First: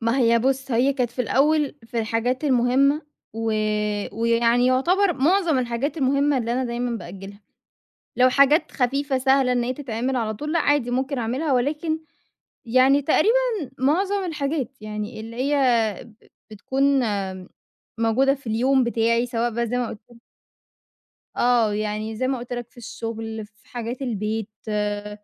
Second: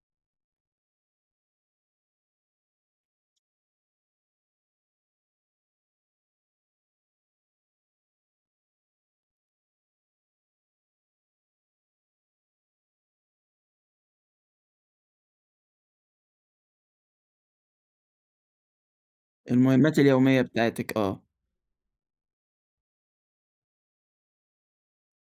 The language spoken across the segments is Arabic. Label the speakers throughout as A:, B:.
A: ما هي بُص، هي كانت في الأول في الحاجات المهمة و ويعني يعتبر معظم الحاجات المهمة اللي أنا دايمًا بأجّلها. لو حاجات خفيفة سهلة إن هي تتعمل على طول، لأ عادي ممكن أعملها ولكن يعني تقريبًا معظم الحاجات يعني اللي هي ب بتكون موجودة في اليوم بتاعي، سواء بقى زي ما
B: المهمات
A: قُلت
B: اليومية بتاعتِك آه.
A: آه. يعني زي ما قُلت لك في الشغل، في حاجات البيت، آآ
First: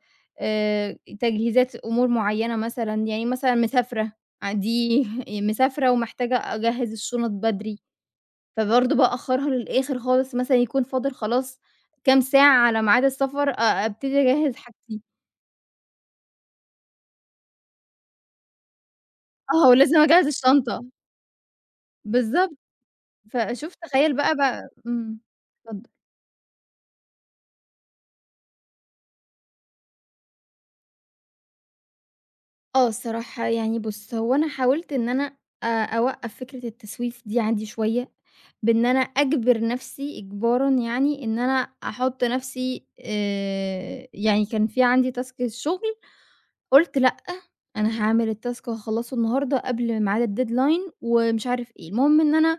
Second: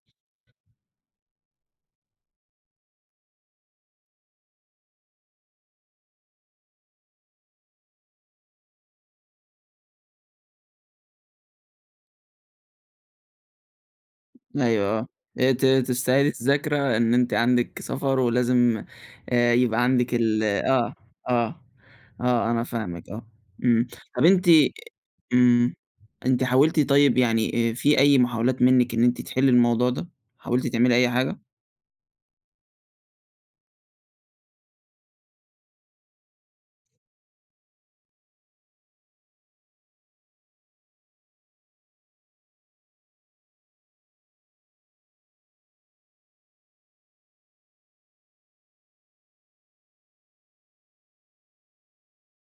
A: تجهيزات أمور معيّنة مثلًا، يعني مثلًا مسافرة ع دي مسافرة ومحتاجة أجهّز الشُنط بدري. فبرضه بأخّرها للآخِر خالص مثلًا يكون فاضل خلاص كام ساعة على ميعاد السفر، أ أبتدي أجهّز
B: أيوه
A: حاجتي.
B: آه. آآ ت تستعيدي الذاكرة إن أنتِ عندِك سفر ولازم آآ
A: آه.
B: يبقى
A: ولازم
B: عندِك
A: أجهّز
B: ال
A: الشنطة.
B: آه، آه. آه،
A: بالضبط.
B: أنا فاهمِك آه.
A: فشوف
B: إمم.
A: تخيّل
B: طَب
A: بقى ب
B: أنتِ
A: إمم.
B: إمم.
A: اتفضّل.
B: أنتِ حاولتِ طيب يعني آآ في أي محاولات منِّك إن أنتِ تحلّي الموضوع ده، حاولتِ تعملي أي حاجة؟
A: آه الصراحة. يعني بُص، هو أنا حاولت إن أنا أ أوقّف فكرة التسويف دي عندي شوية، بإن أنا أجبر نفسي إجبارًا يعني إن أنا أحُط نفسي آآ يعني كان في عندي تاسك الشغل، قُلت لأ أنا هاعمل التاسك وهاخلّصه النهارده قبل معاد الdeadline ومش عارف إيه. المهم إن أنا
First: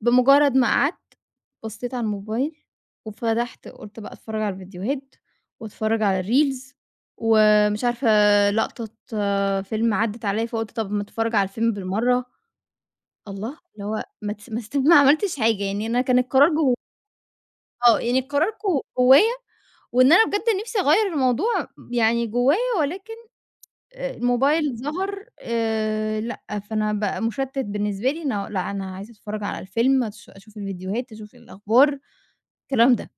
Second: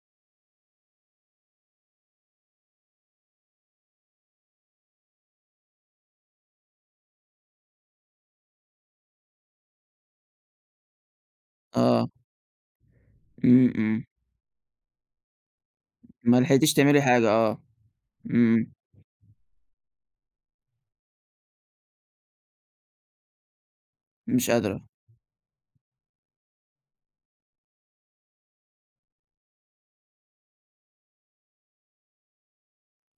A: بمُجرّد ما قعدت، بصّيت على الموبايل وفتحت قُلت بقى أتفرّج على الفيديوهات وأتفرّج على الريلز ومش عارفة لقطة فيلم عدِّت عليّا، فقُلت طب ما أتفرّج على الفيلم
B: آه.
A: بالمرّة. الله
B: إمم،
A: اللي هو
B: إمم.
A: ما تس ما استب ما عملتش حاجة، يعني أنا كان
B: ما
A: القرار
B: لحقتيش
A: جو
B: تعملي حاجة آه.
A: آه. يعني القرار ج
B: إمم.
A: جوّايا وإن أنا بجد نفسي أغيّر الموضوع يعني جوّايا ولكن آآ
B: مش
A: الموبايل
B: قادرة.
A: ظهر آآ لأ، فأنا بقى مُشتِّت بالنسبة لي إنه لأ أنا عايزة أتفرّج على الفيلم أش أشوف الفيديوهات، أشوف الأخبار، الكلام ده.